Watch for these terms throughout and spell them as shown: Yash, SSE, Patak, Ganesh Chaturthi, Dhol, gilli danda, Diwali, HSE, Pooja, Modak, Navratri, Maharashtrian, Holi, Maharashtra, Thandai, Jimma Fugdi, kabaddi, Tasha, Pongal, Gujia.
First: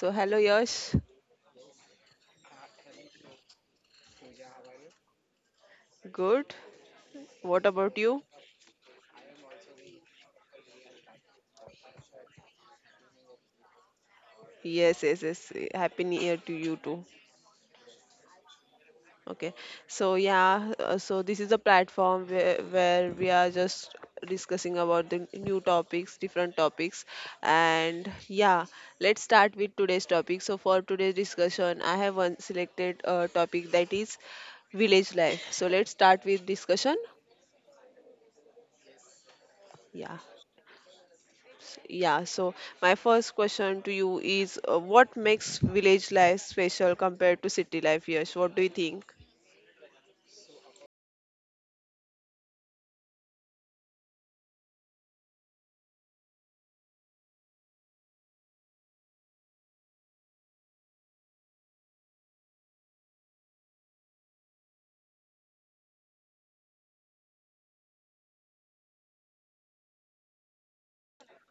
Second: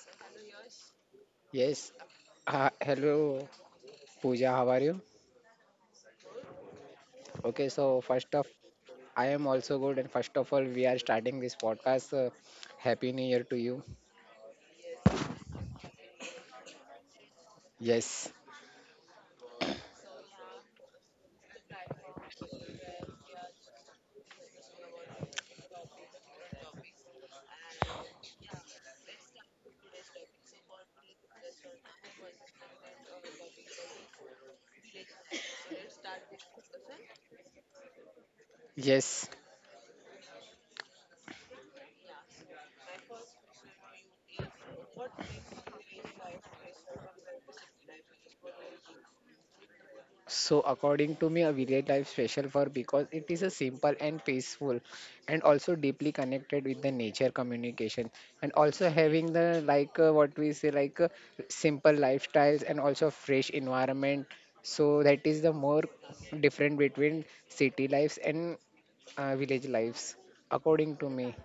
So hello Yash, Yes. Hello, Pooja. How are you? good. What Okay. about So you? first of, I am also good. And first of all, we are starting this podcast. Happy New Year to you. Yes, yes, yes. Happy New Year to you too. Yes. Okay, so yeah, so this is a platform where we are just discussing about the new topics, different topics, and yeah, let's start with today's topic. So for today's discussion, I have one selected topic that is village life. So let's start with discussion. Yes. Yeah, yeah. So my first question to you is, what makes village life special compared to city life? Yes, what do you think? So according to me, a village life special for because it is a simple and peaceful, and also deeply connected with the nature communication, and also having the like what we say simple lifestyles and also fresh environment. So that is the more different between city lives and village lives, according to me.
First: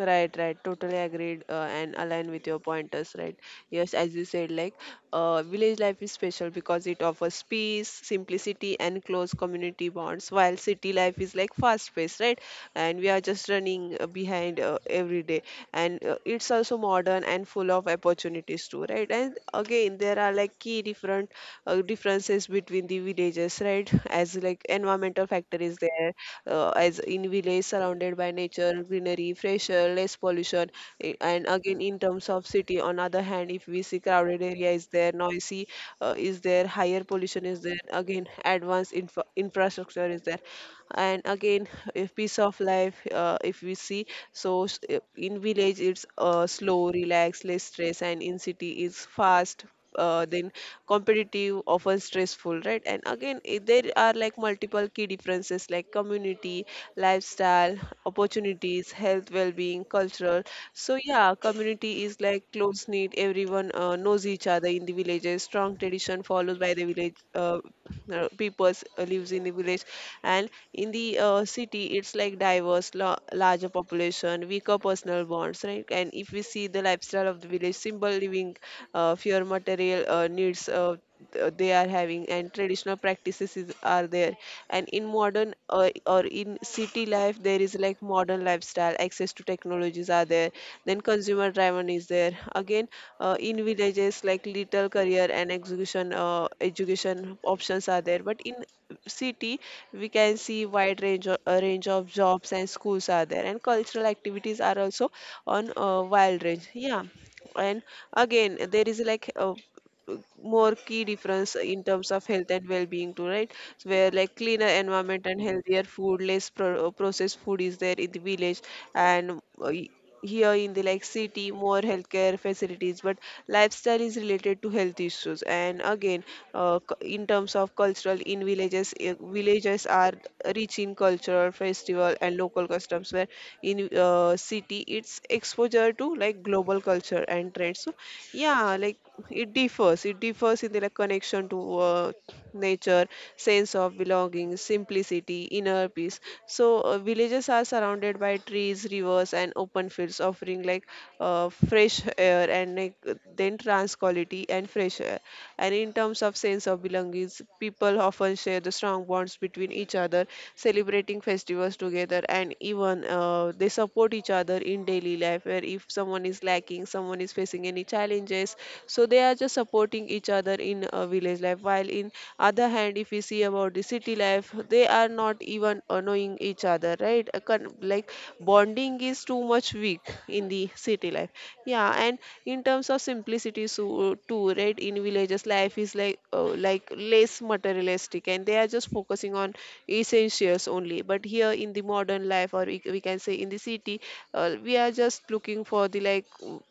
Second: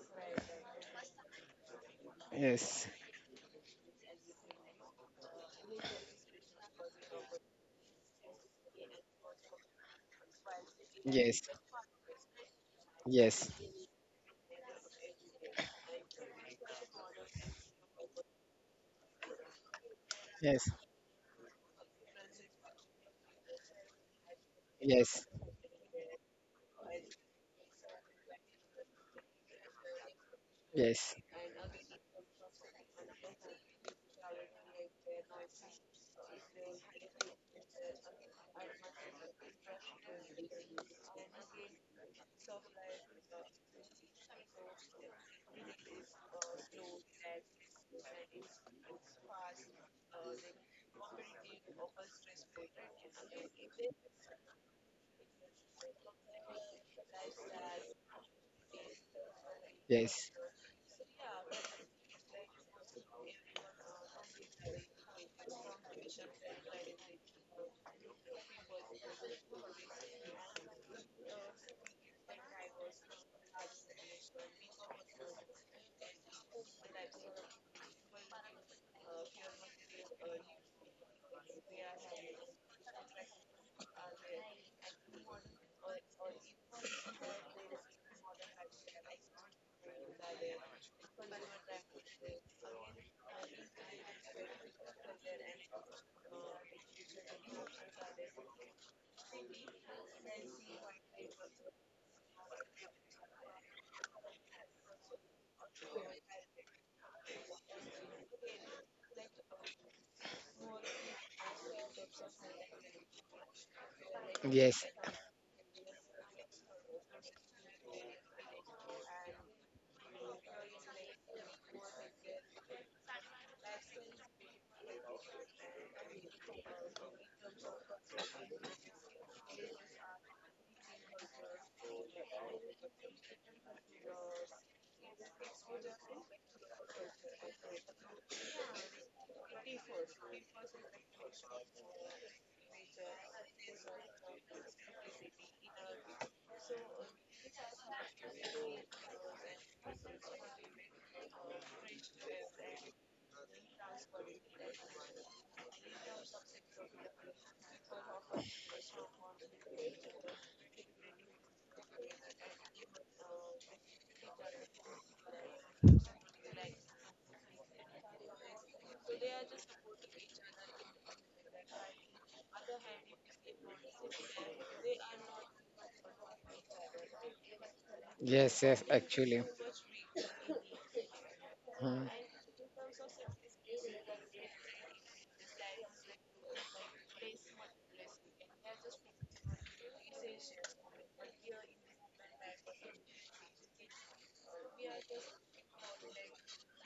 Right, right. Totally agreed and aligned with your Yes, pointers, right? Yes, as you said, like village life is special because it offers peace, simplicity, and close community bonds, while city life is yes, like fast paced, right? And we are yes, just running behind every day. And it's also modern and full of opportunities, too, right? And again, there are like yes, key different differences between the villages, right? As like yes, environmental factor is there, as in village surrounded by nature, greenery, fresher, less pollution. Eh, yes, And again, in terms of city, on other hand, if we see crowded area is there, noisy is there, higher pollution is there, again, advanced infrastructure is there. And again, if piece of life, if we see, so in village it's slow, relaxed, less stress, and in city it's fast then competitive, often stressful, right? And again, there are like multiple key differences like community, lifestyle, opportunities, health, well-being, yes, cultural. So yeah, community is like close knit, everyone knows each other in the villages, strong tradition followed by the village peoples lives in the village, and in the city it's like diverse, larger population, weaker personal bonds, right? And if we see the lifestyle of the village, simple living, fewer material needs they are having, and traditional practices are there. And in modern or in city life there is like modern lifestyle, access to technologies are there, then consumer driven is there. Again, in villages like little career and execution education options are there, but in city we can see wide a range of jobs and schools are there, and cultural activities are also on wild range, yeah. And again, there is like more key difference in terms of health and well-being too, right? So where like cleaner yes, environment and healthier food, less processed food is there in the village. And here in the like city, more healthcare facilities, but lifestyle is related to health issues. And again, in terms of cultural, in villages, villages are rich in cultural festival and local customs, where in city it's exposure to like global culture and trends. So yeah, like it differs in the like connection to nature, sense of belonging, simplicity, inner peace. So villages are surrounded by trees, rivers and open fields, offering like fresh air, and like then trans quality and fresh air. And in terms of sense of belongings, people often share the strong bonds between each other, celebrating festivals together, and even they support each other in daily life, where if someone is lacking, someone is facing any challenges, so they are just supporting each other in a village life. While in other hand, if we see about the city life, they are not even knowing each other, right? A like yes, yes, bonding actually. is too much weak in the city life. Hmm. Yeah. And in terms of simplicity so too, right? In villages, life is like less materialistic, and they are just focusing on essentials only. But here in the modern life, or we can say in the city, we are just looking for the like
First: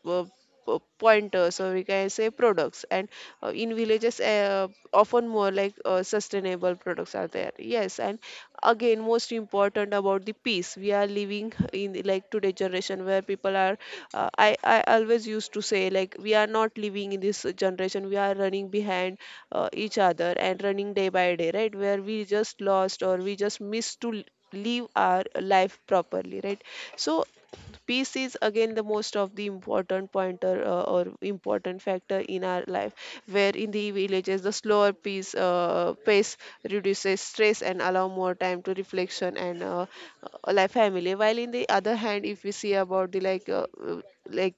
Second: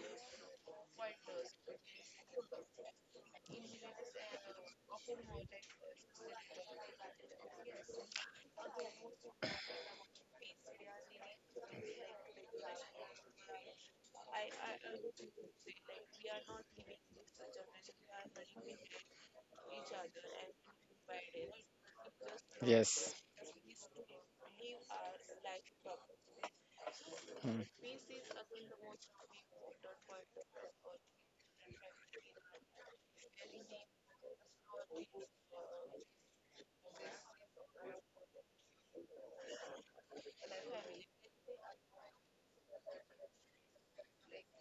uh, pointers, or we can say products. And in villages often more like sustainable products are there, yes. And again, most important about the peace, we are living in the like today generation, where people are I always used to say like we are not living in this generation, we are running behind each other and running day by day, right? Where we just lost, or Yes. we just missed to live our life properly, right? So Hmm. peace is again the most of the important pointer, or important factor in our life, where in the villages the slower peace pace reduces stress and allow more time to reflection and like family. While in the other hand, if we see about the like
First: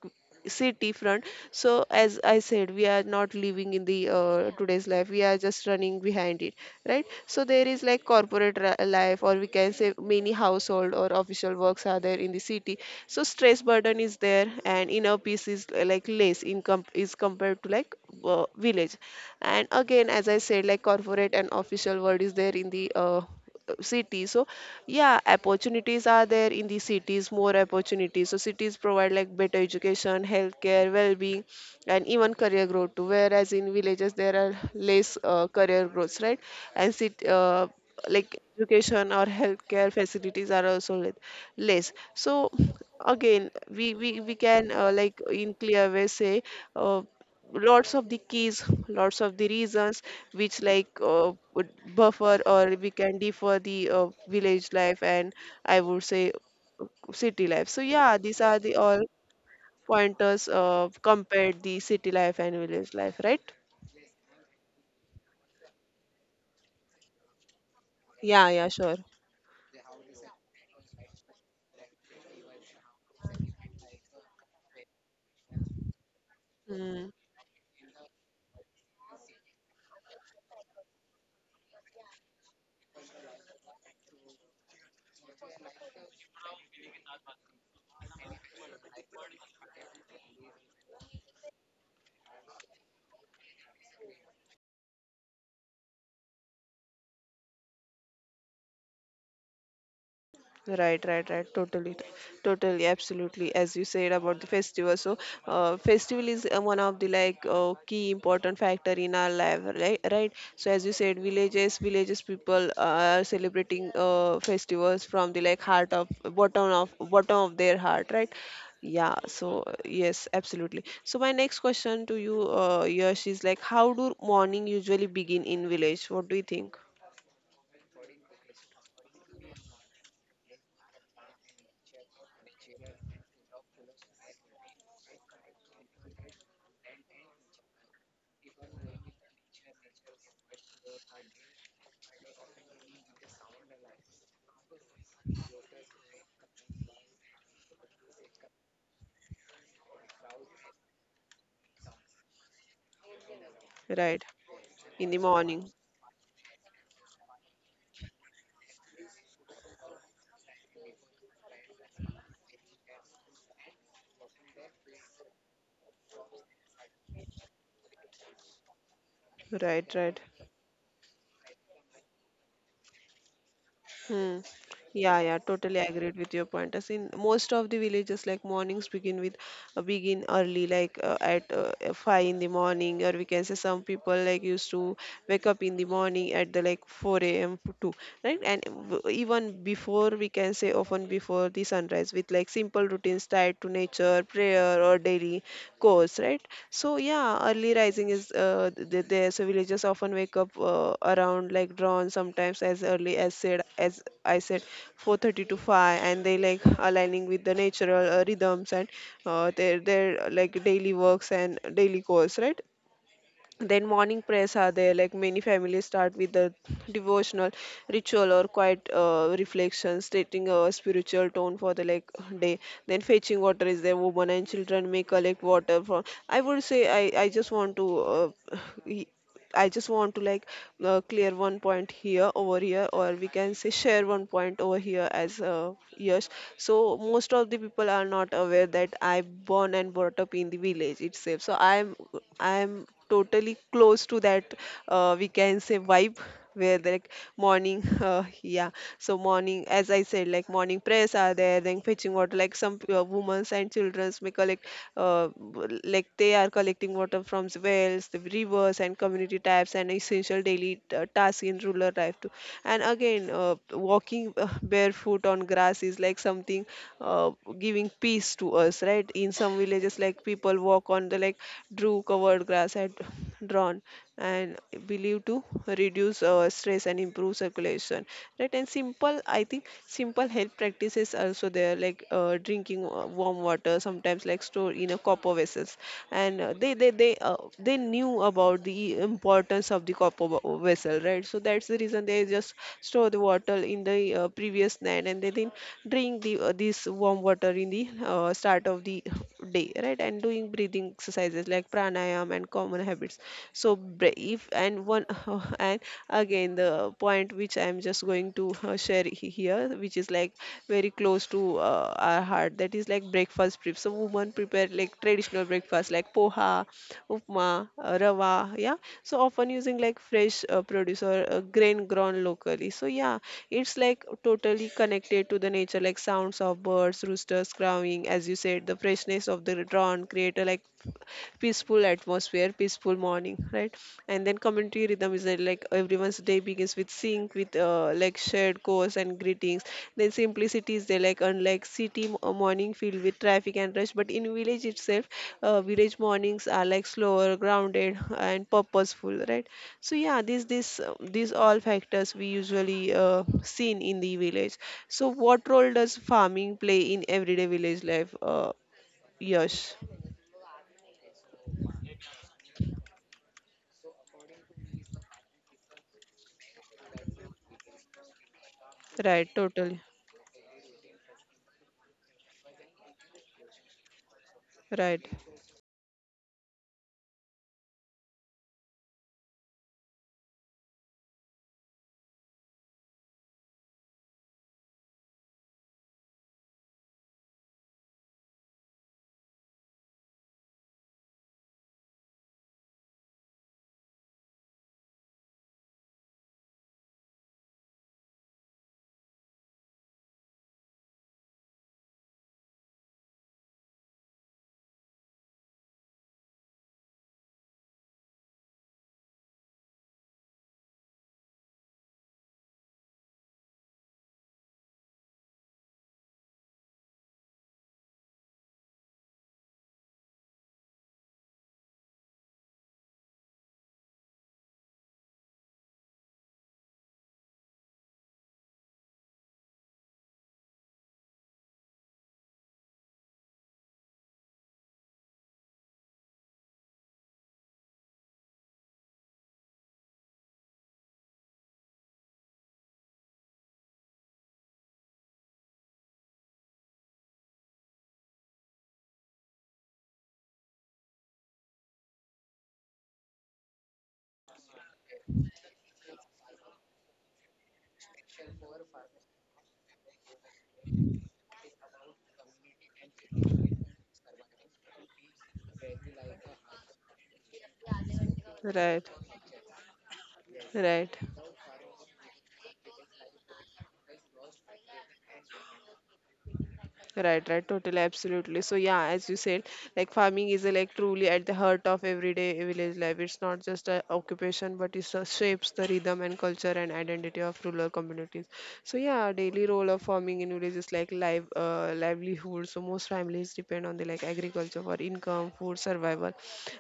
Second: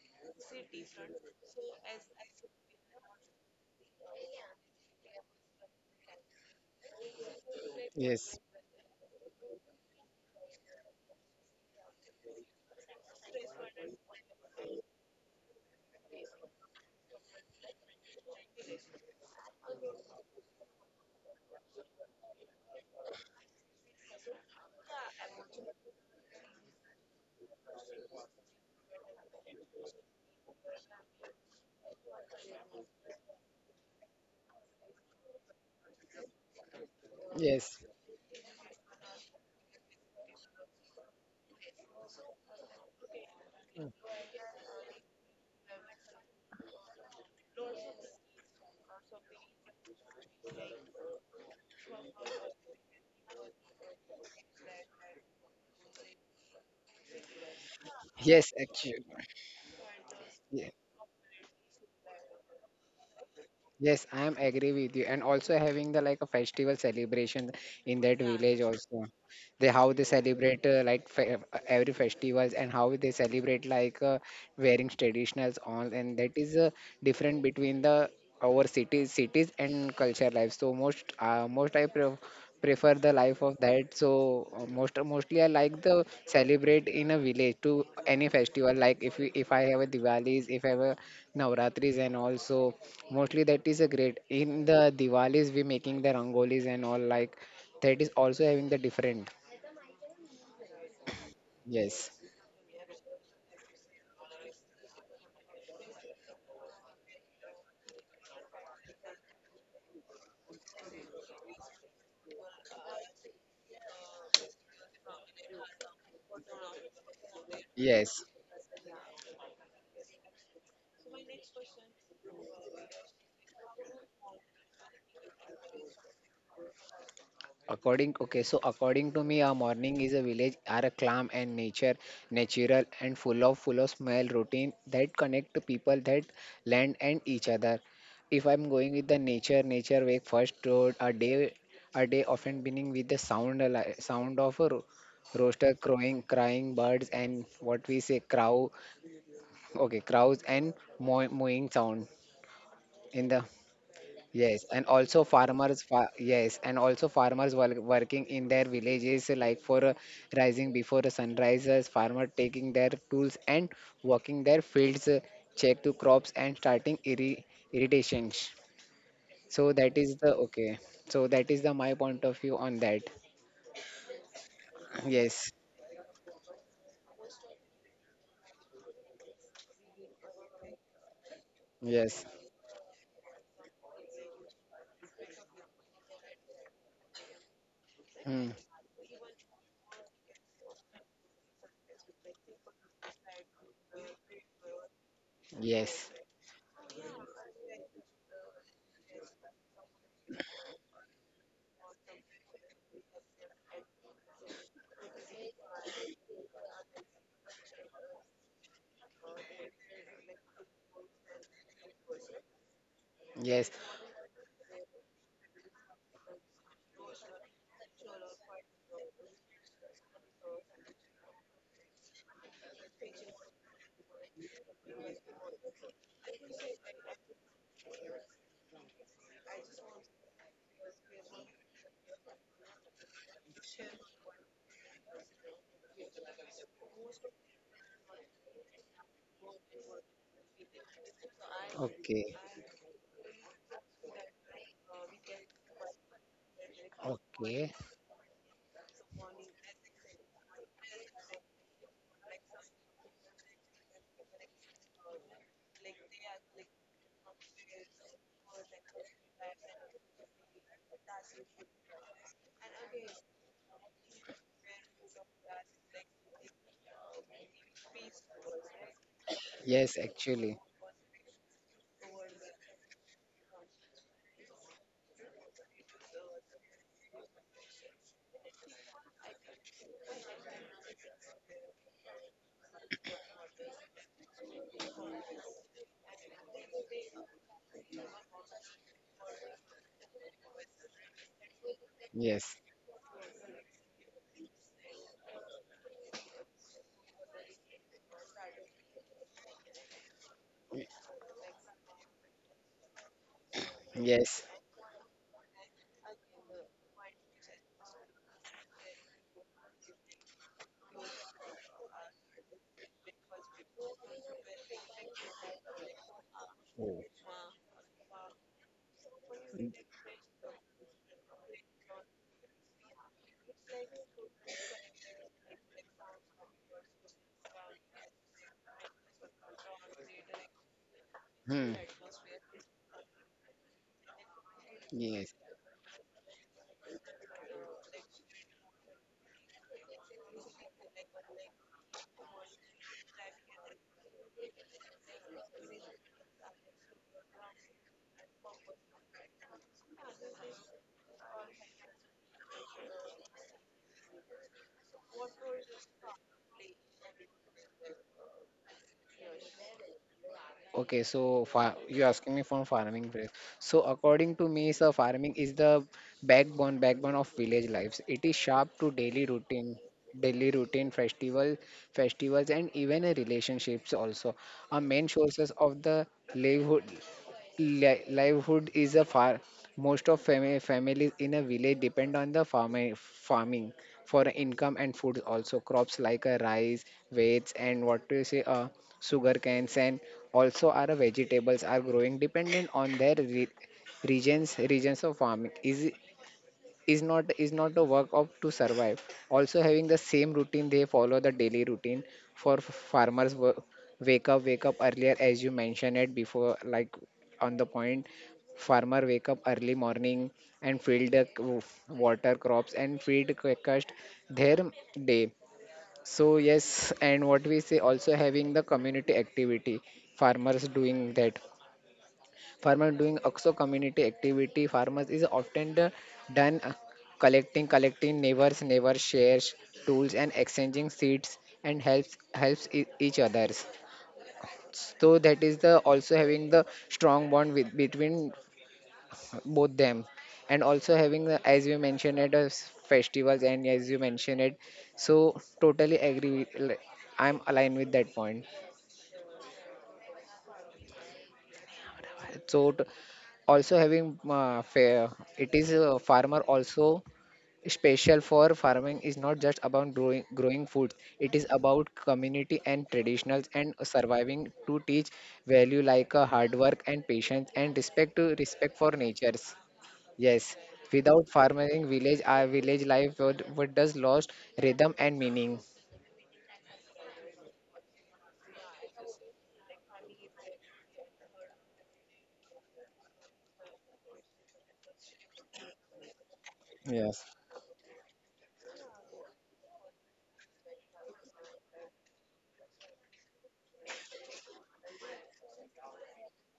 city front, so as I said, we are not living in the today's life, we are just running behind it, right? So there is like Yes, corporate life, or we can say many household or official works are there in the city. So stress burden is there, and inner peace is like less in comp- is compared to like village. And again, as I said, like corporate and official world is there in the city. So yeah, opportunities are there in the cities, more opportunities. So cities provide like better education, healthcare, well-being, and even career growth too, whereas in villages there are less career growths, right? And city yes, like education or healthcare facilities are also less. So again, we can like in clear way say uh, lots of the keys, lots of the reasons which like would buffer, or we can differ the village life, and I would say uh, city life. So yeah, these yes, are the actually. all pointers Yeah. Compared the city life and village life, right? Yes, I am agree with you. And also having the like a festival celebration in that. Yeah. Yeah, Village yeah, also. sure. They how they celebrate like fe every festivals, and how they celebrate wearing traditionals on, and that is Hmm. different between the our cities and culture life. So most I prefer the life of that. So mostly I like the celebrate in a village to any festival. Like if we, if I have a Diwali's, if I have a Navratris and also. Mostly that is a great. In the Diwalis, we making the rangolis and all, like that is also having the different. Right, right, right. Totally, Yes, totally, absolutely. As you said about the festival, so festival is one of the like key important factor in our life, right? Right. So as you said, villages people are celebrating festivals from the like heart of bottom of their heart, right? yes. Yeah. So yes, absolutely. So my next question to you, Yash, is like how do morning usually begin in village? What do you think? According okay, so according to me, a morning is a village are a calm and nature, natural and full of smell routine that connect to people that land and each other. If I'm going with the nature, nature wake first road a day often beginning with the sound sound of a rooster crowing, crying birds and what we say crow. Okay, crows and mowing sound in the. Right, Yes, and in the also morning. farmers fa yes, and also farmers work, working in their villages like for rising before the sunrises, farmer taking their tools and working their fields, check to crops and starting irritations. So Right, that right. is the okay. So that is the my point of view on that. Hmm. Yeah, yeah, Yes, totally agreed with your point. As in most of the villages, like mornings begin with begin early, like at five yes, in the morning, or we can say some people like used to wake up in the morning at the like 4 a.m. to 2, right? hmm. And even before, we can say often before the sunrise, with like simple routines tied to nature, prayer, or daily course, Yes, right? So yeah, early rising is there. So villagers often wake up around like dawn, sometimes as early as said as I said, 4:30 to 5, and they like aligning with the natural rhythms and their like daily works and daily course, right? yes. Then morning prayers are there, like many families start with the devotional ritual or quiet reflection, stating a spiritual tone for the like day. Then fetching water is there. Women and children may collect water from. I would say I just want to uh, I just want to like clear one point here over here, or we can say share one point over here as years. So most of the people are not aware that I born and brought up in the village itself. So I'm Okay, I'm totally close to that we can say vibe where they, like morning okay. So morning as I said, like morning prayers are there, then fetching water, like some women and childrens may collect like they are collecting water from the wells, the rivers, and community taps, and essential daily tasks in rural life too. And again, walking barefoot on grass is like something uh, giving peace to us, right? In some villages, Yes, like people actually, walk on the like drew covered grass at drawn and believed to reduce stress and improve circulation, right? And simple, I think simple health practices also there, like drinking warm water sometimes, like store in a copper vessels. And they knew about the importance of the copper vessel, right? So that's the reason they just yes, store the water in the previous night and they then drink the this warm water in the start of the day, right? And doing breathing exercises like pranayam and common habits. so bra- yes. and one and again the point which I'm just going to share here, which is like very close to our heart, that is like breakfast prep. So women prepare like traditional breakfast like poha, upma, rava, yeah. So often using like fresh produce or grain grown locally. So yeah, it's like totally connected to the nature, like sounds of birds, roosters crowing, as you said, the freshness of the drawn create a like Hmm. peaceful atmosphere, peaceful morning, right? And then community rhythm is that, Yes. like everyone's day begins with sync, with like shared goals and greetings. Then simplicity is there, like unlike city morning filled with traffic and rush, but in village itself, village mornings are like slower, grounded, and purposeful, right? So yeah, these this these all factors we usually seen in the village. So what role does farming play in everyday village life? Yash. Okay. So far, you asking me for farming practice. So according to me, sir, farming is the backbone of village lives. It is sharp to daily Right, routine, totally. daily routine, festivals, and even a relationships also are Right, main sources of the livelihood, livelihood is a far most of families in a village depend on the farming for income and food, also crops like rice wheats and what do you say sugar canes and also our vegetables are growing dependent on their regions of farming is is not a work of to survive, also having the same routine they follow the daily routine for farmers wake up earlier as you mentioned it before, like on the point farmer wake up early morning and field the water crops and feed quickest their day. So yes, and what we say also having the community activity farmers doing that, farmer doing also community activity farmers is often the- done collecting collecting neighbors neighbor shares tools and exchanging seeds and each others. So that is the also having the strong bond with between both them, and also having the, as you mentioned at festivals and as you mentioned it. So totally agree I'm aligned with that point. So also having fair, it is a farmer also special for farming is not just about growing food, it is about community and traditionals and surviving to teach value like hard work and patience and respect right, for natures. Yes. right, Without farming village our village life would does lost rhythm and meaning. right, right, totally, absolutely. So yeah, as you said, like farming is like truly at the heart of everyday village life. It's not just a occupation, but it shapes the rhythm and culture and identity Yes. of rural communities. So yeah, daily role of farming in villages is like livelihood. So most families depend on the like agriculture for income, food, survival,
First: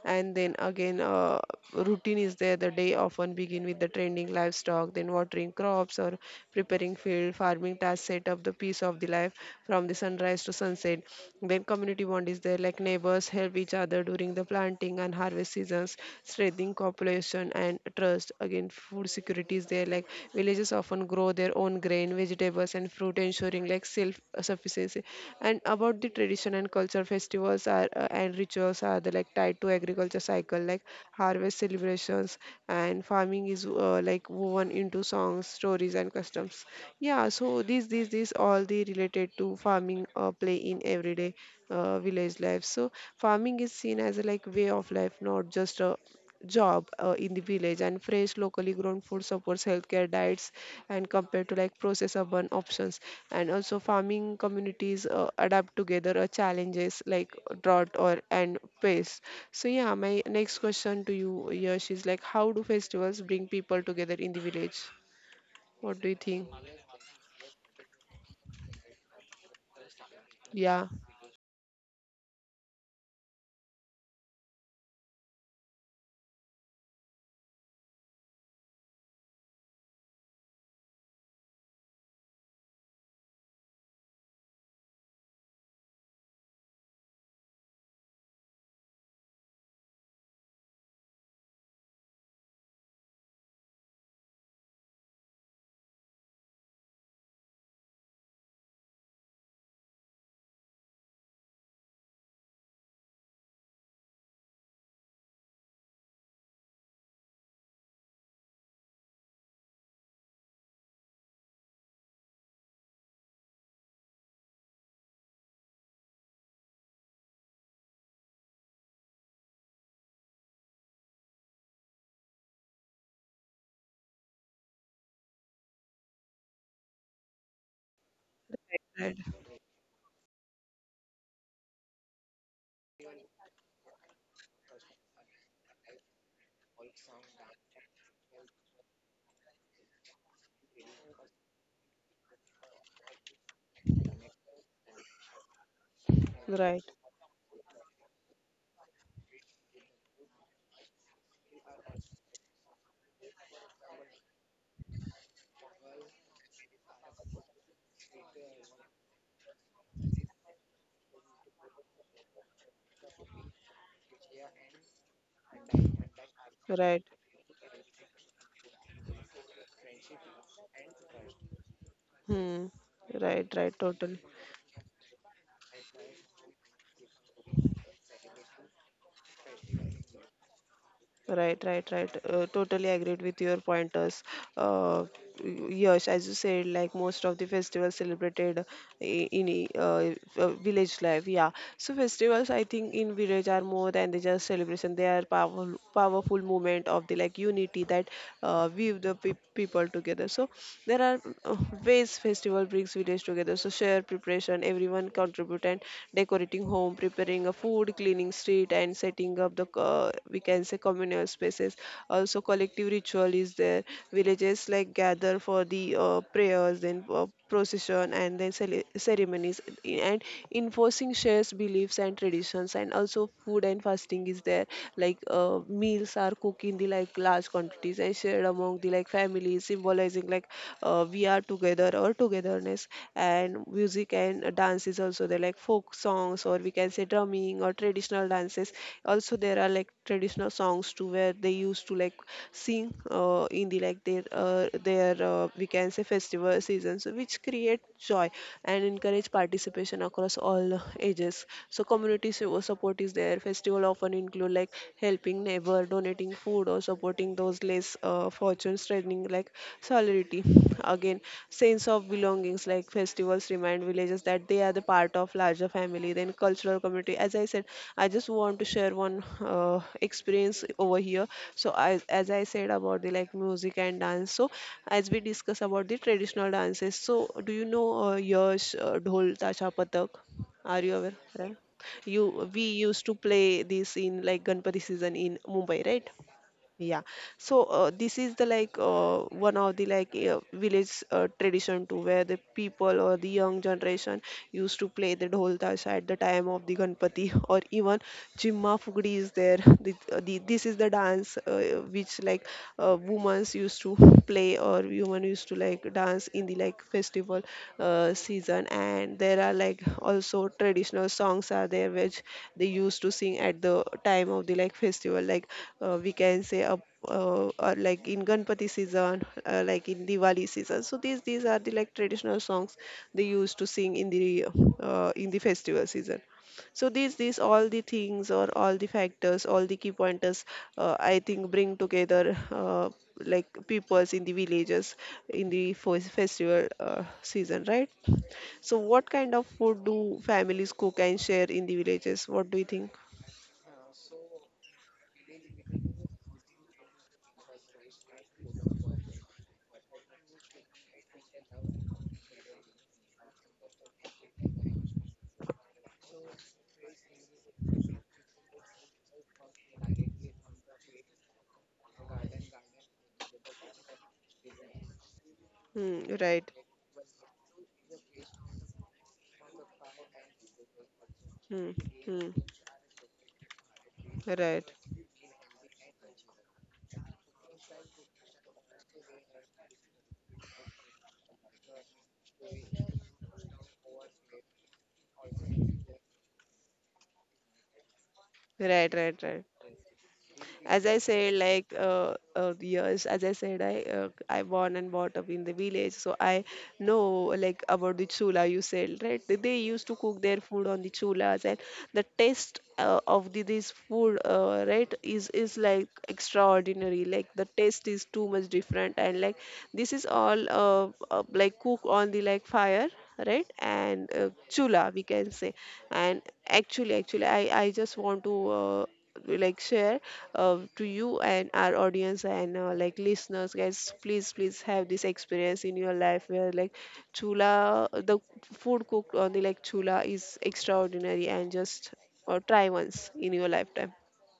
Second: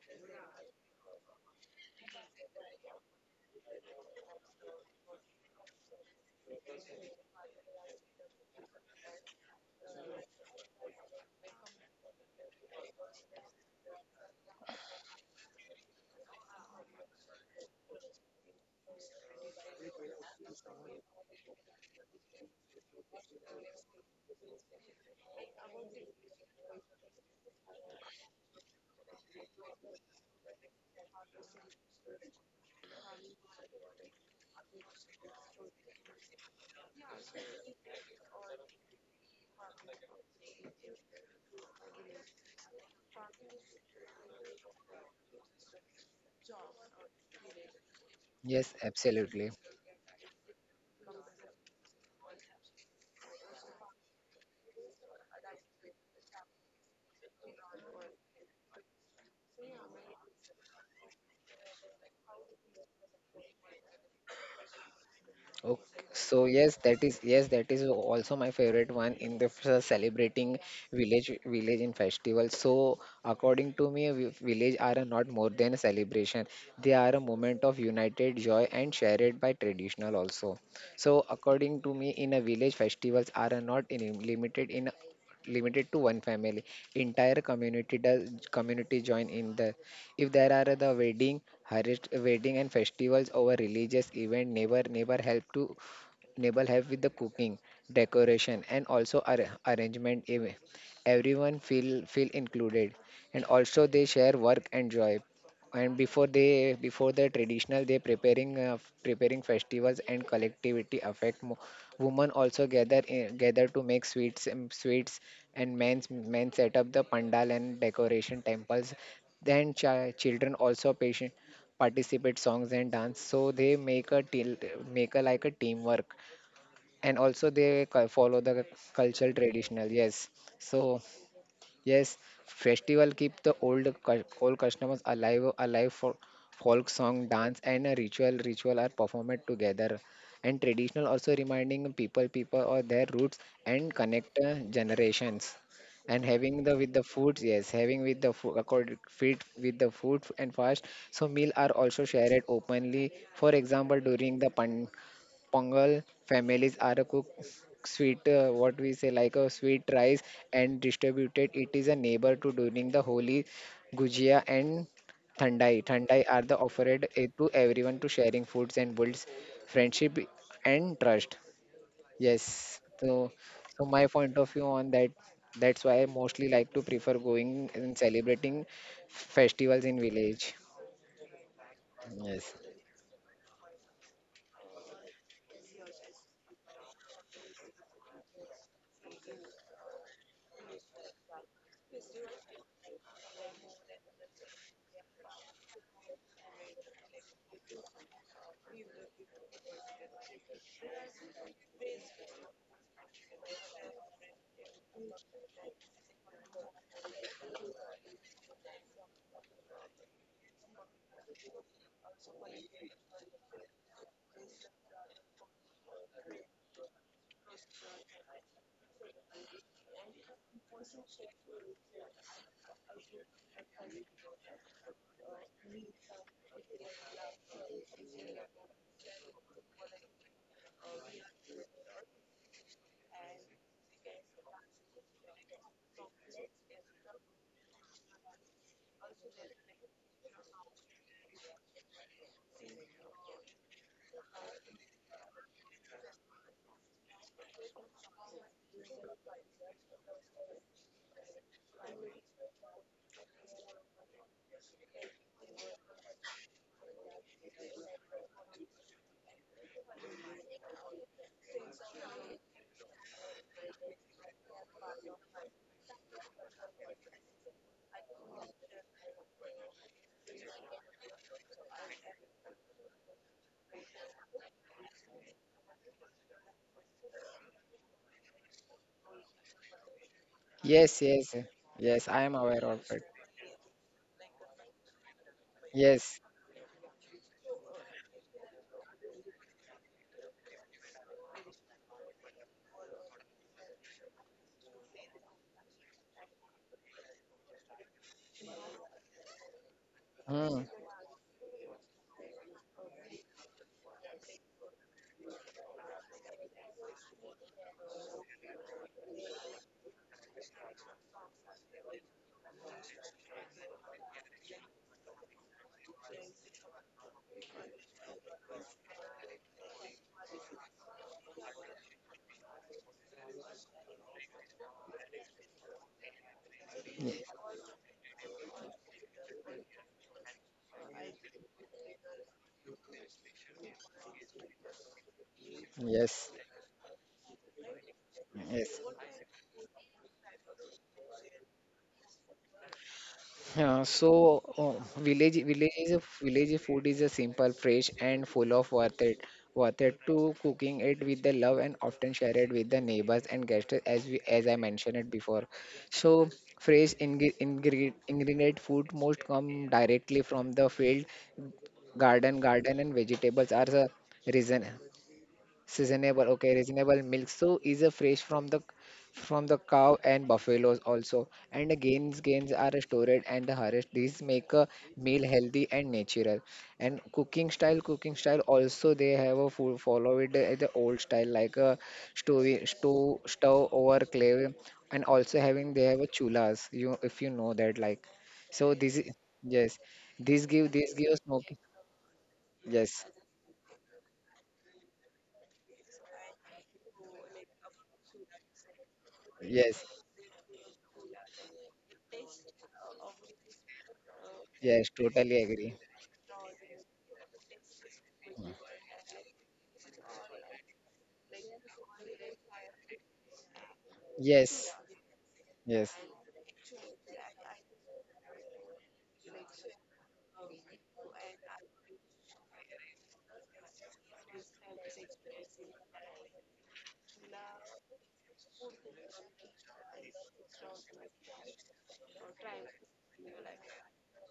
and then again, routine is there, the day often begin with the tending livestock, then watering crops or preparing field. Farming tasks set up the piece of the life from the sunrise to sunset. Then community bond is there, like neighbors help each other during the planting and harvest seasons, strengthening cooperation and trust. Again, food security is there, like villages often on grow their own grain, vegetables, and fruit, ensuring like self sufficiency. And about the tradition and culture, festivals are and rituals are the, like tied to agriculture cycle, like harvest celebrations, and farming is like woven into songs, stories, and customs. Yeah, so these all the related to farming play in everyday village life. So farming is seen as a like way of life, not just a job in the village, and fresh locally Yes, grown food absolutely. supports healthcare diets and compared to like processed urban options. And also farming communities adapt together challenges like drought or and pest. So yeah, my next question to you, Yash, is like how do festivals bring people together in the village? What do Okay. you think? So yes, that is also my favorite one in the celebrating Yeah, village in festival. So according to me, village are not more than a celebration. They are a moment of united joy and shared by traditional also. So according to me, in a village festivals are not in, limited in limited to one family. Entire community does community join in the if there are the wedding, harvest, wedding and festivals or religious event, never help to Nibble help with the cooking, decoration, and also arrangement. Everyone feel included, and also they share work and joy. And before they before the traditional, they preparing festivals and collectivity affect. Women also gather in, gather to make sweets, and men set up the pandal and decoration temples. Then children also patient participate songs and dance, so they make a like a teamwork, and also they follow the right, cultural traditional. Yes. So yes, festival keep the old old customers alive for folk song dance and a ritual are performed together, and traditional also reminding people or their roots and connect generations, and having right, the with the foods. Yes, having with the food according fit with the food and fast. So meal are also shared openly, for example during the pan Pongal families are a cook sweet, what we say, like a sweet rice and distributed it is a neighbor to during the Holi, Gujia and Thandai. Thandai are the right. offered to everyone to sharing foods and builds friendship and trust. Hmm. Yes. So, Right, right, so my totally. point of view on that, that's why I mostly like to prefer going and celebrating festivals in village. Right, right, right. Yes. Totally agreed with your pointers. Uh, yes, as you said, like most of the festivals celebrated i- village life. Yeah. So festivals, I think, in village are more than they just celebration. They are powerful, powerful moment of the like unity that weave the people together. So there are ways festival brings village together. So share preparation, everyone contribute and decorate decorating home, preparing a food, cleaning street, and setting up the we can say communal spaces. Also, collective ritual is there. Villages like gather for the prayers, then procession, and then ceremonies, and enforcing shares beliefs and traditions. And also, food and fasting is there. Like meals are cooked in the like large quantities and shared among the like families, symbolizing like we are together or togetherness. And music and dance is also there, like folk songs, or we can say drumming or traditional dances. Also there are like traditional songs too, where they used to like sing in the like their we can say festival seasons, which create joy and encourage participation across all ages. So community support is there, festival often include like helping neighbor, donating food or supporting those less fortunate, strengthening like solidarity. Again, sense of belongings, like festivals remind villages that they are the part of larger family. Then cultural community. As I said, I just want to share one uh, experience over here. So as I said about the like music and dance. So as we discuss about the traditional dances. So do you know Yash, Dhol, Tasha, Patak? Are you aware? Yes, yes. Right? Yes, I You am we aware of used to it. play this in like Ganpati season in Mumbai, right? Yes. Yeah, so this is the like one of the like village tradition too, where the people or the young generation used to play the dhol tasha at the time of the Ganpati, or even Jimma Fugdi is there. The, this Hmm. is the dance which like women used to play or women used to like dance in the like festival season. And there are like also traditional songs are there, which they used to sing at the time of the like festival, like we can say a or like in Ganpati season, like in Diwali season. So these are the like traditional songs they used to sing in the festival season. So these all the things or all the factors, all the key pointers, I think bring together like peoples in the villages in the Yes, festival season, right? So yes. what kind of food do families cook and share in the villages? What do you think? So uh, village is a village food is a simple, fresh, and full of worth it. Worth it to cooking it with the love and often share it with the neighbors and guests, as we as I mentioned it before. So fresh ingredient food most come directly from the field, garden and vegetables are the reason. Hmm, Seasonable, right. okay, reasonable milk. So is a fresh from the cow and buffaloes also. Hmm, And the hmm. gains are stored and the harvest. These make Right. a meal healthy and natural. And cooking style also they have a full follow it the old style like a stove over clay, and also having they have a chulas. You if you know that like so Right, this right, is right. yes, this give As I this gives said, smoking. like years, Yes, as I said, I born and brought up in the village, so I know like about the chula. You said right, they yes, used to cook their food on the chulas, and the taste of the this food, yes, right, totally is agree. like extraordinary. Like the taste is too much different, and like this is all like cook on the like fire, right, and Yes. chula we can say, Yes, and actually I just want to like share to you and our audience and like listeners, guys, please please have this experience in your life where like chula, the food cooked on the like chula is extraordinary, and just try once in your lifetime.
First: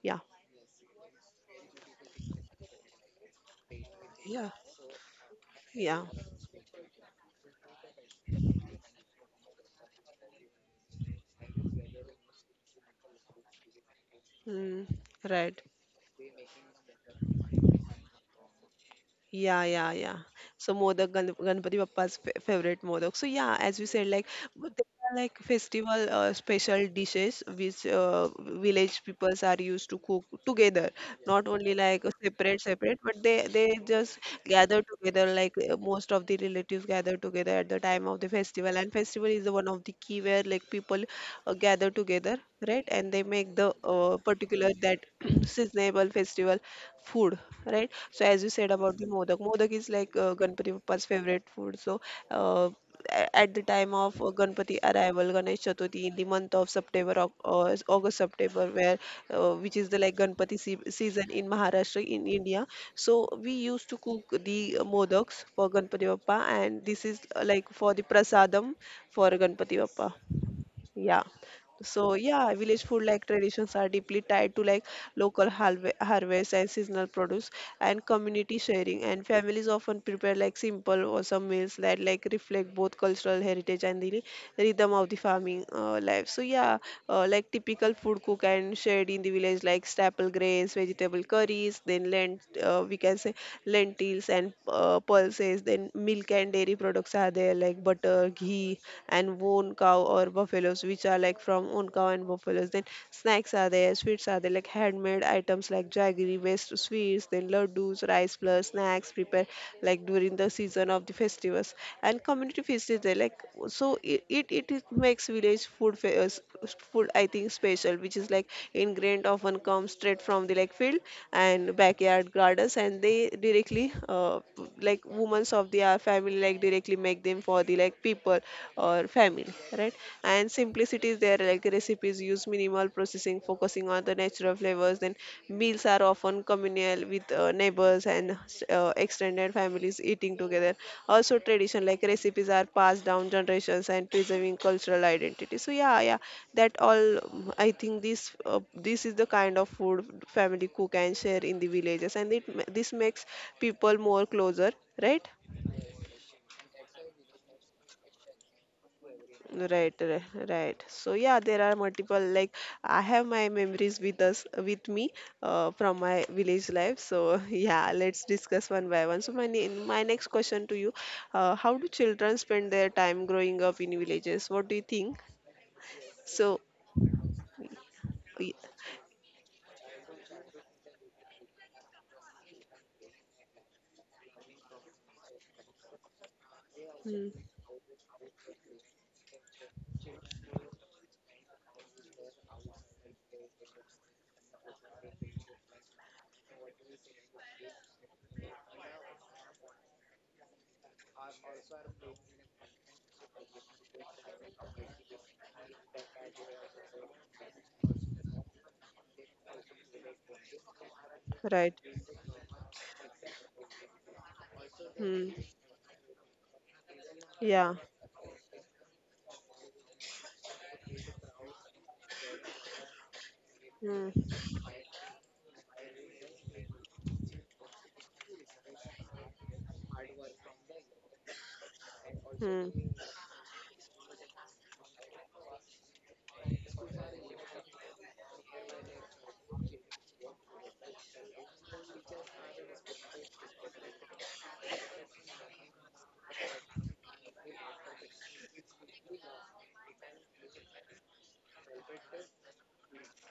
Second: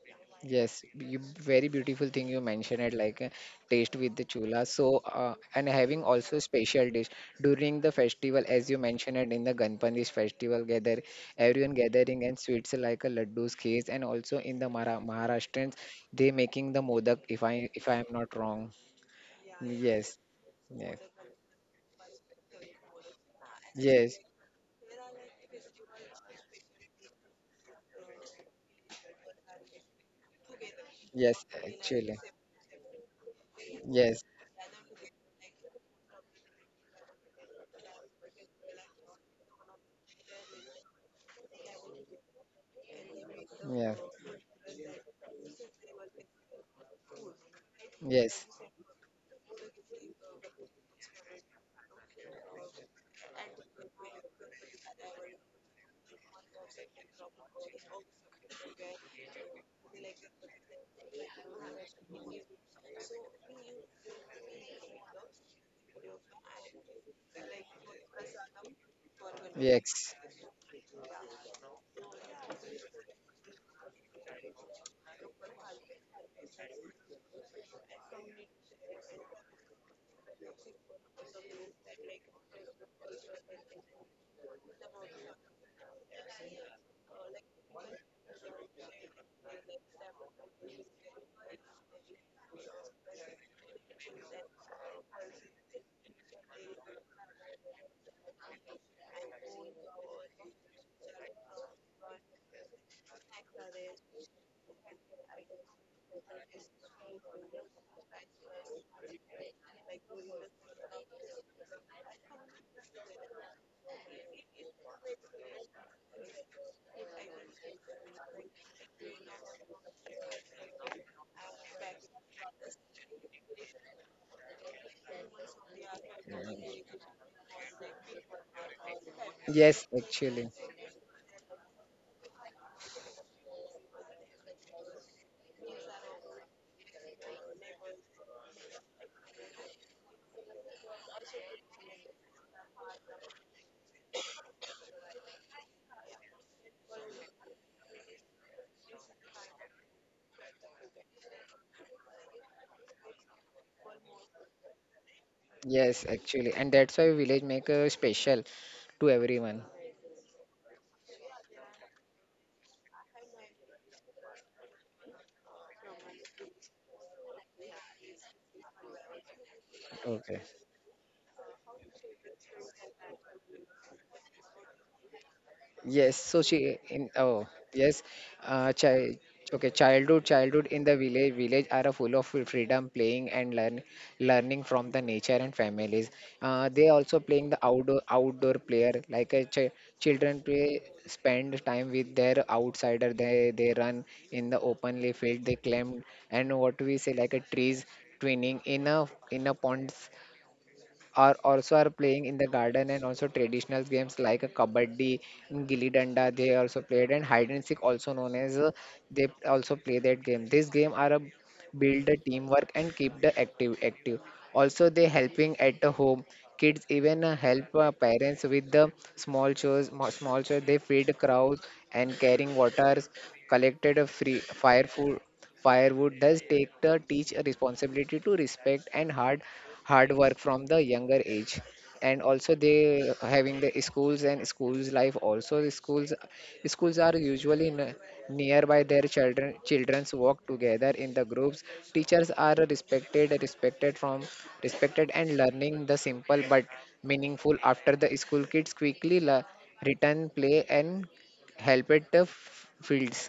Yeah. yes, you very beautiful thing you mentioned it, like taste with the Yeah. chula. So, and having Yeah. also special dish during the festival, as you mentioned it in the Ganpati's festival, gather everyone gathering and sweets like a laddus, kheers, and also in the Mm, Mara right. Maharashtrians, they making the modak. If I am not wrong, Yeah, yeah, yes, yeah. So yes, Modak, Ganpati Bappa's fa favorite Modak. So yeah, as you said, yes, like but there are like festival special dishes which village peoples are used to cook together, yes, not only like actually, separate separate, but they yes, just gather together. Like most of the relatives gather together at the time of the festival, and festival is the one of the key where like people gather together, right? And they make the yes, particular here that seasonable festival food, right? So yes, as you said about the modak, modak is like Ganpati Bappa's favorite food. So uh, at the time of Ganpati arrival, Ganesh Chaturthi in the month of September or August September, where which is the like Ganpati season in Maharashtra in India. So we used to cook the modaks for Ganpati Bappa, and this is like for the prasadam for Ganpati yes, Bappa. Yeah. So yeah, village food like traditions are deeply tied to like local harvest and seasonal produce and community sharing. And families often prepare like simple or some meals that like reflect both cultural heritage and the rhythm of the farming life. So yeah, like typical food cook and shared in the village, like staple grains, vegetable curries, then lent we can say lentils and pulses. Then milk and dairy products are there, like butter, ghee, and wool own cow or buffaloes, which are like from own cow and buffaloes. Then snacks are there, sweets are there, like handmade items like jaggery based sweets, then laddus, rice plus snacks prepared like during the season of the festivals. And community feast is there, like so it is makes village food fairs food, I think, special, which is like ingredient often comes straight from the like field and backyard gardens, and they directly like women of their family like directly make them for the like people or family, yes, right? actually. And simplicity is there, like recipes use minimal processing, focusing on the natural flavors. Then meals are often communal with neighbors and extended families eating together. Also, tradition like recipes are passed down generations and preserving cultural identity. So yeah, yeah, that all. Um, I think this this is the kind of food family cook and share in the villages, and it this makes people more closer, right? Yes, actually, and that's why village maker special to everyone. Right, right, right. So yeah, there are multiple. Like I have my memories with us, with me, from my village life. So yeah, let's discuss one by one. So my next Okay. question to you, how do children spend their time growing up in villages? What do you think? Yes, So, so she in oh yes, y- uh, child childhood in the village are full of freedom playing and learning from the nature and families. They also hmm, playing the outdoor player like a ch children play spend time with their outsider. They run in the openly field. They climb and what we say like a trees twinning in a pond are also are playing in the garden, and also traditional games like a kabaddi, gilli danda they also played, and hide and seek also known as they also play that game, this game are a right, build the teamwork and keep the active. Also they hmm, helping at the home, kids even help yeah, parents with the small chores, they feed crows and carrying waters, collected a hmm, free fire food firewood does take the teach a responsibility to respect and hard work from the younger age. And also hmm. they having the schools and schools life also the schools, schools are usually nearby their children's walk together in the groups. Teachers are respected and learning the simple but meaningful. After the school kids quickly return play and help at the fields.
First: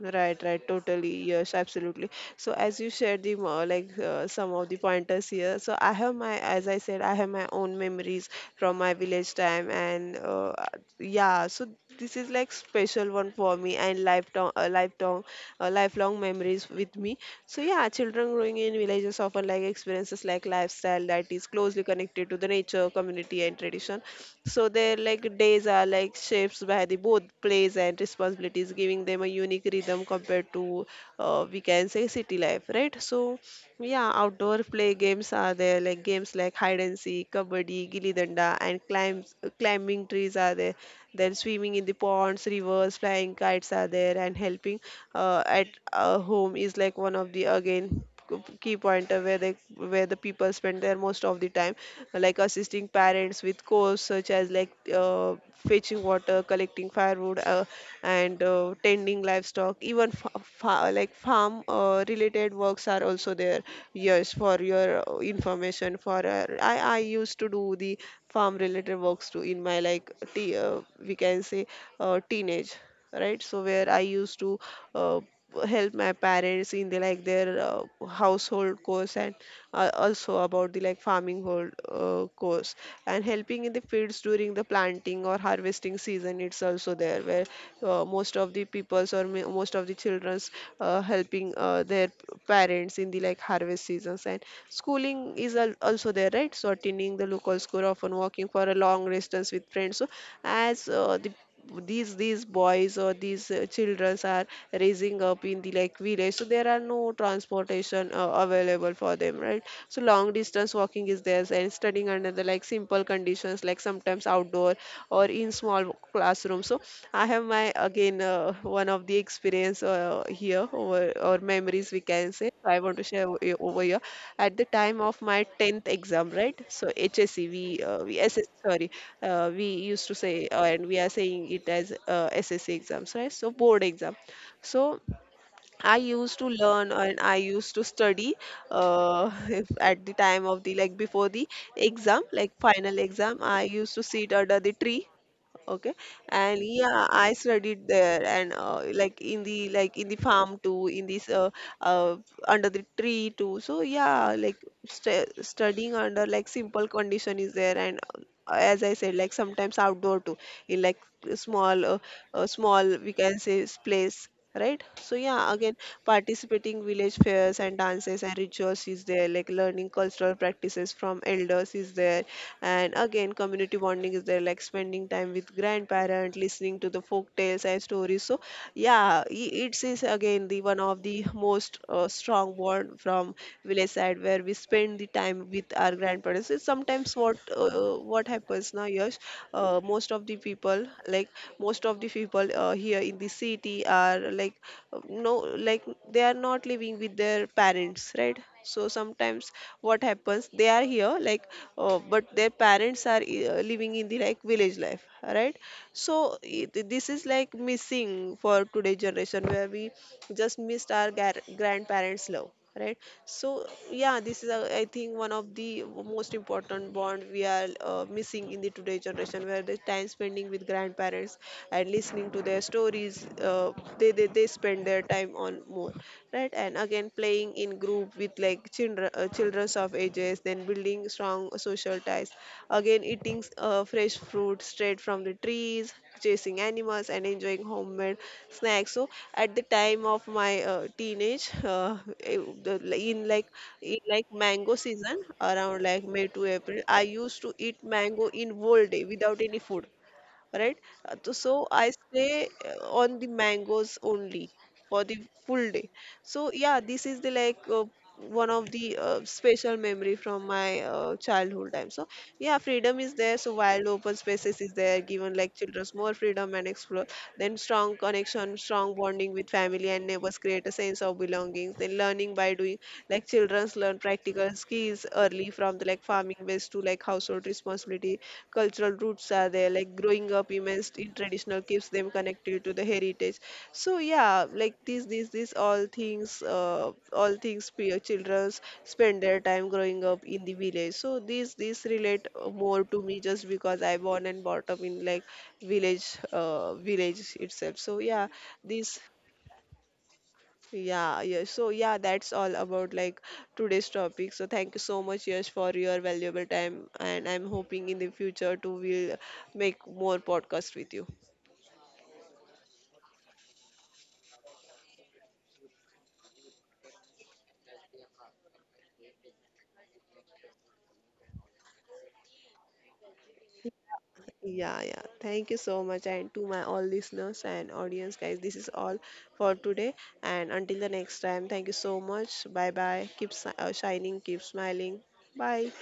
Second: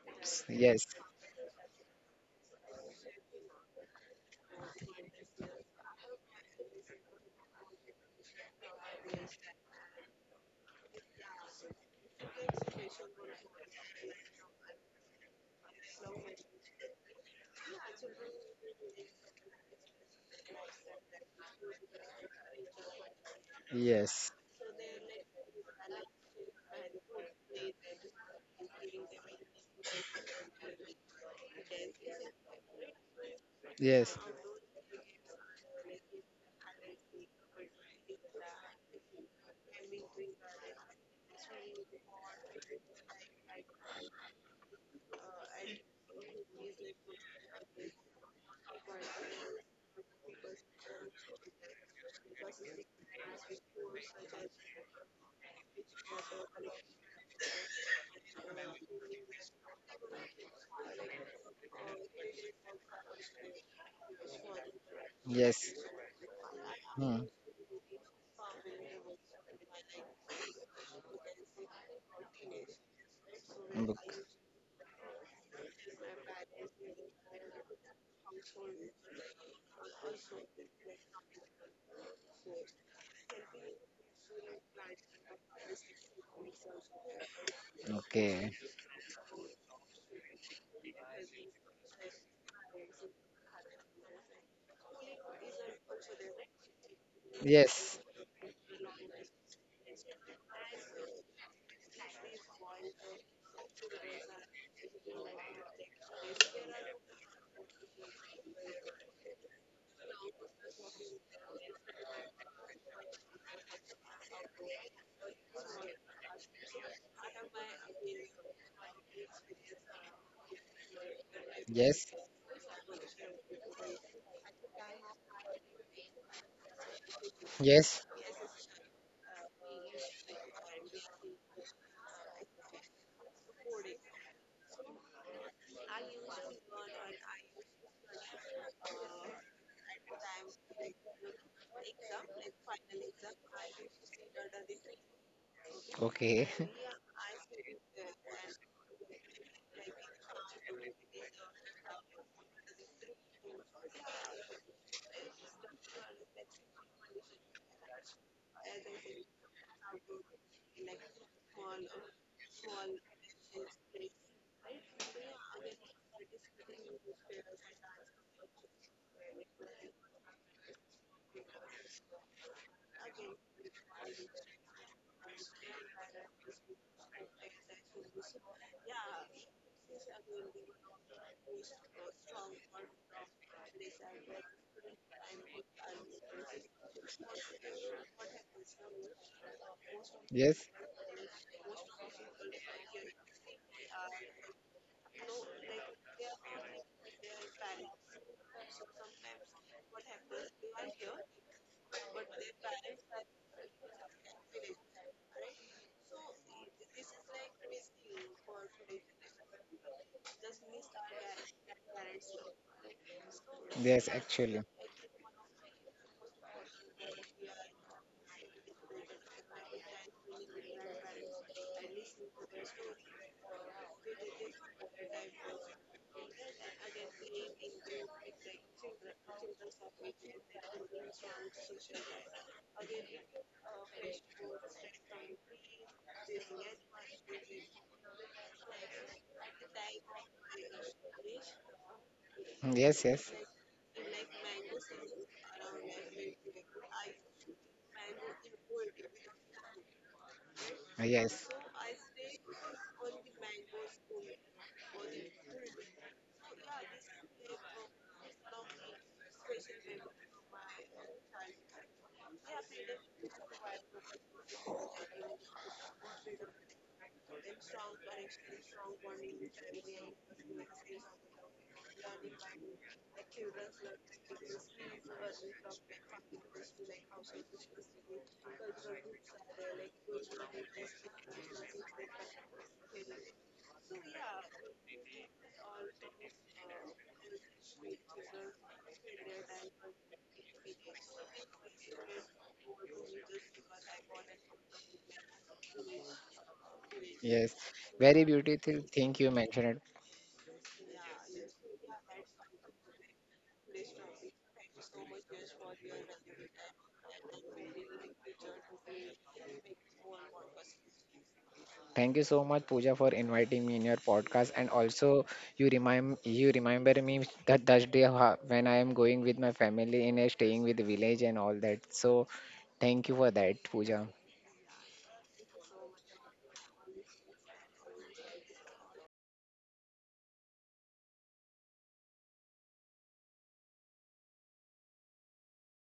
Right, right, Yes, totally. Yes, absolutely. So as you shared the more like some of the pointers here. So as I said, I have my own memories from my village time, and yeah. So this is like special one for me and lifetime, lifelong memories with me. So yeah, children growing in villages often like experiences like lifestyle that is closely connected to the nature, community, and tradition education. yes, So their like days are like shaped by the both plays and responsibilities, giving them a unique rhythm compared to we can say city life, right? So yeah, yes, outdoor play games are there like games like hide and seek, kabaddi, gilli danda, and climbs, climbing trees are there. Then swimming in the ponds, rivers, flying kites are there, and helping at home is like one of the again key point where the people spend their most of the time like assisting parents with chores such as like fetching water collecting firewood and tending livestock even like farm related works are also there. Yes, for your yes, information, for uh, I hmm. used to do the farm related works too in my like we can say teenage, right? So where I Book. used to uh, help my parents in the like their household course, and also about the like farming hold course, and helping in the fields during the planting or harvesting season. It's also there where most Okay. of the peoples or most of the children's helping their parents in the like harvest seasons. And schooling is also there, right? So attending the local school, Yes, often walking for a long distance with friends. So as the these boys or these children are raising up in the like village, so there are no transportation available for them, right? So long distance walking is there, and studying under the like simple conditions, like sometimes outdoor or in small classrooms. So I have my again one of the experience here over or memories we yes, can say. So I want to share over here at the time of my 10th exam, right? So HSE, we, yes. uh, we SS, sorry, we used to say, and we are saying it as SSE exams, right? So board exam. So I used to learn and I used to study if at the time of the like before the exam, like final exam, I used to sit under the tree. Okay, Okay. and yeah, I studied there and like in the farm too, in this uh, under the tree too. So yeah, like st studying under like simple condition is there, and as I said, like sometimes outdoor too, in like small uh, small we can say place, right? So yeah, again, participating village fairs and dances and rituals is there, like learning cultural practices from elders is there. And again, community bonding is there, like spending time with grandparents listening to the folk tales and stories. So yeah, it is again the one of the most strong bond from village side where we spend the time with our grandparents. It's sometimes what happens now. Yes, most of the Yes, people like most of the people here in the city are like no, like they are not living with their parents, right? So sometimes what happens, they are here like but their parents are living in the like village life, right? So this is like missing for today generation, where we just missed our grandparents love, right? So yes, yeah, this is actually. a, I think one of the most important bond we are missing in the today generation, where the time spending with grandparents and listening to their stories. They spend their time on more, right? And again, playing in group with like children's of ages, then building strong social ties. Again, eating fresh fruit straight from the trees, chasing animals, and enjoying homemade snacks. So at the time of my teenage like, Yes, yes, in like mango season around like May to April, I used to eat mango in whole day without any food, right? Yes, So I stay on the mangoes only for the full day. So yeah, this is the like one of the special memory from my childhood time. So yeah, freedom is there. So wild open spaces is there, given like childrens more freedom and explore. Then strong connection, strong bonding with family and neighbors create a sense of belonging. Then learning by doing, like childrens learn practical skills early from the like farming ways to like household responsibility. Cultural roots are there, like growing up immersed in traditional keeps them connected to the heritage. So yeah, like these all things, peer children spend their time growing up in the village. So these relate more to me just because I born and brought up in like village yes. itself. So yeah, Very beautiful these thing you mentioned it. yeah, yeah. So yeah, that's all about like today's topic. So thank you so much, Yash, for your valuable time, and I'm hoping in the future to will make more podcast with you. Thank you so much, Pooja, for inviting me in your podcast. And also, you remember me that that day when I am going with my family in a staying with the village and all that. So, thank you for that, Pooja. Yeah, yeah. Thank you so much, and to my all listeners and audience, guys. This is all for today, and until the next time. Thank you so much. Bye bye. Keep shining. Keep smiling. Bye.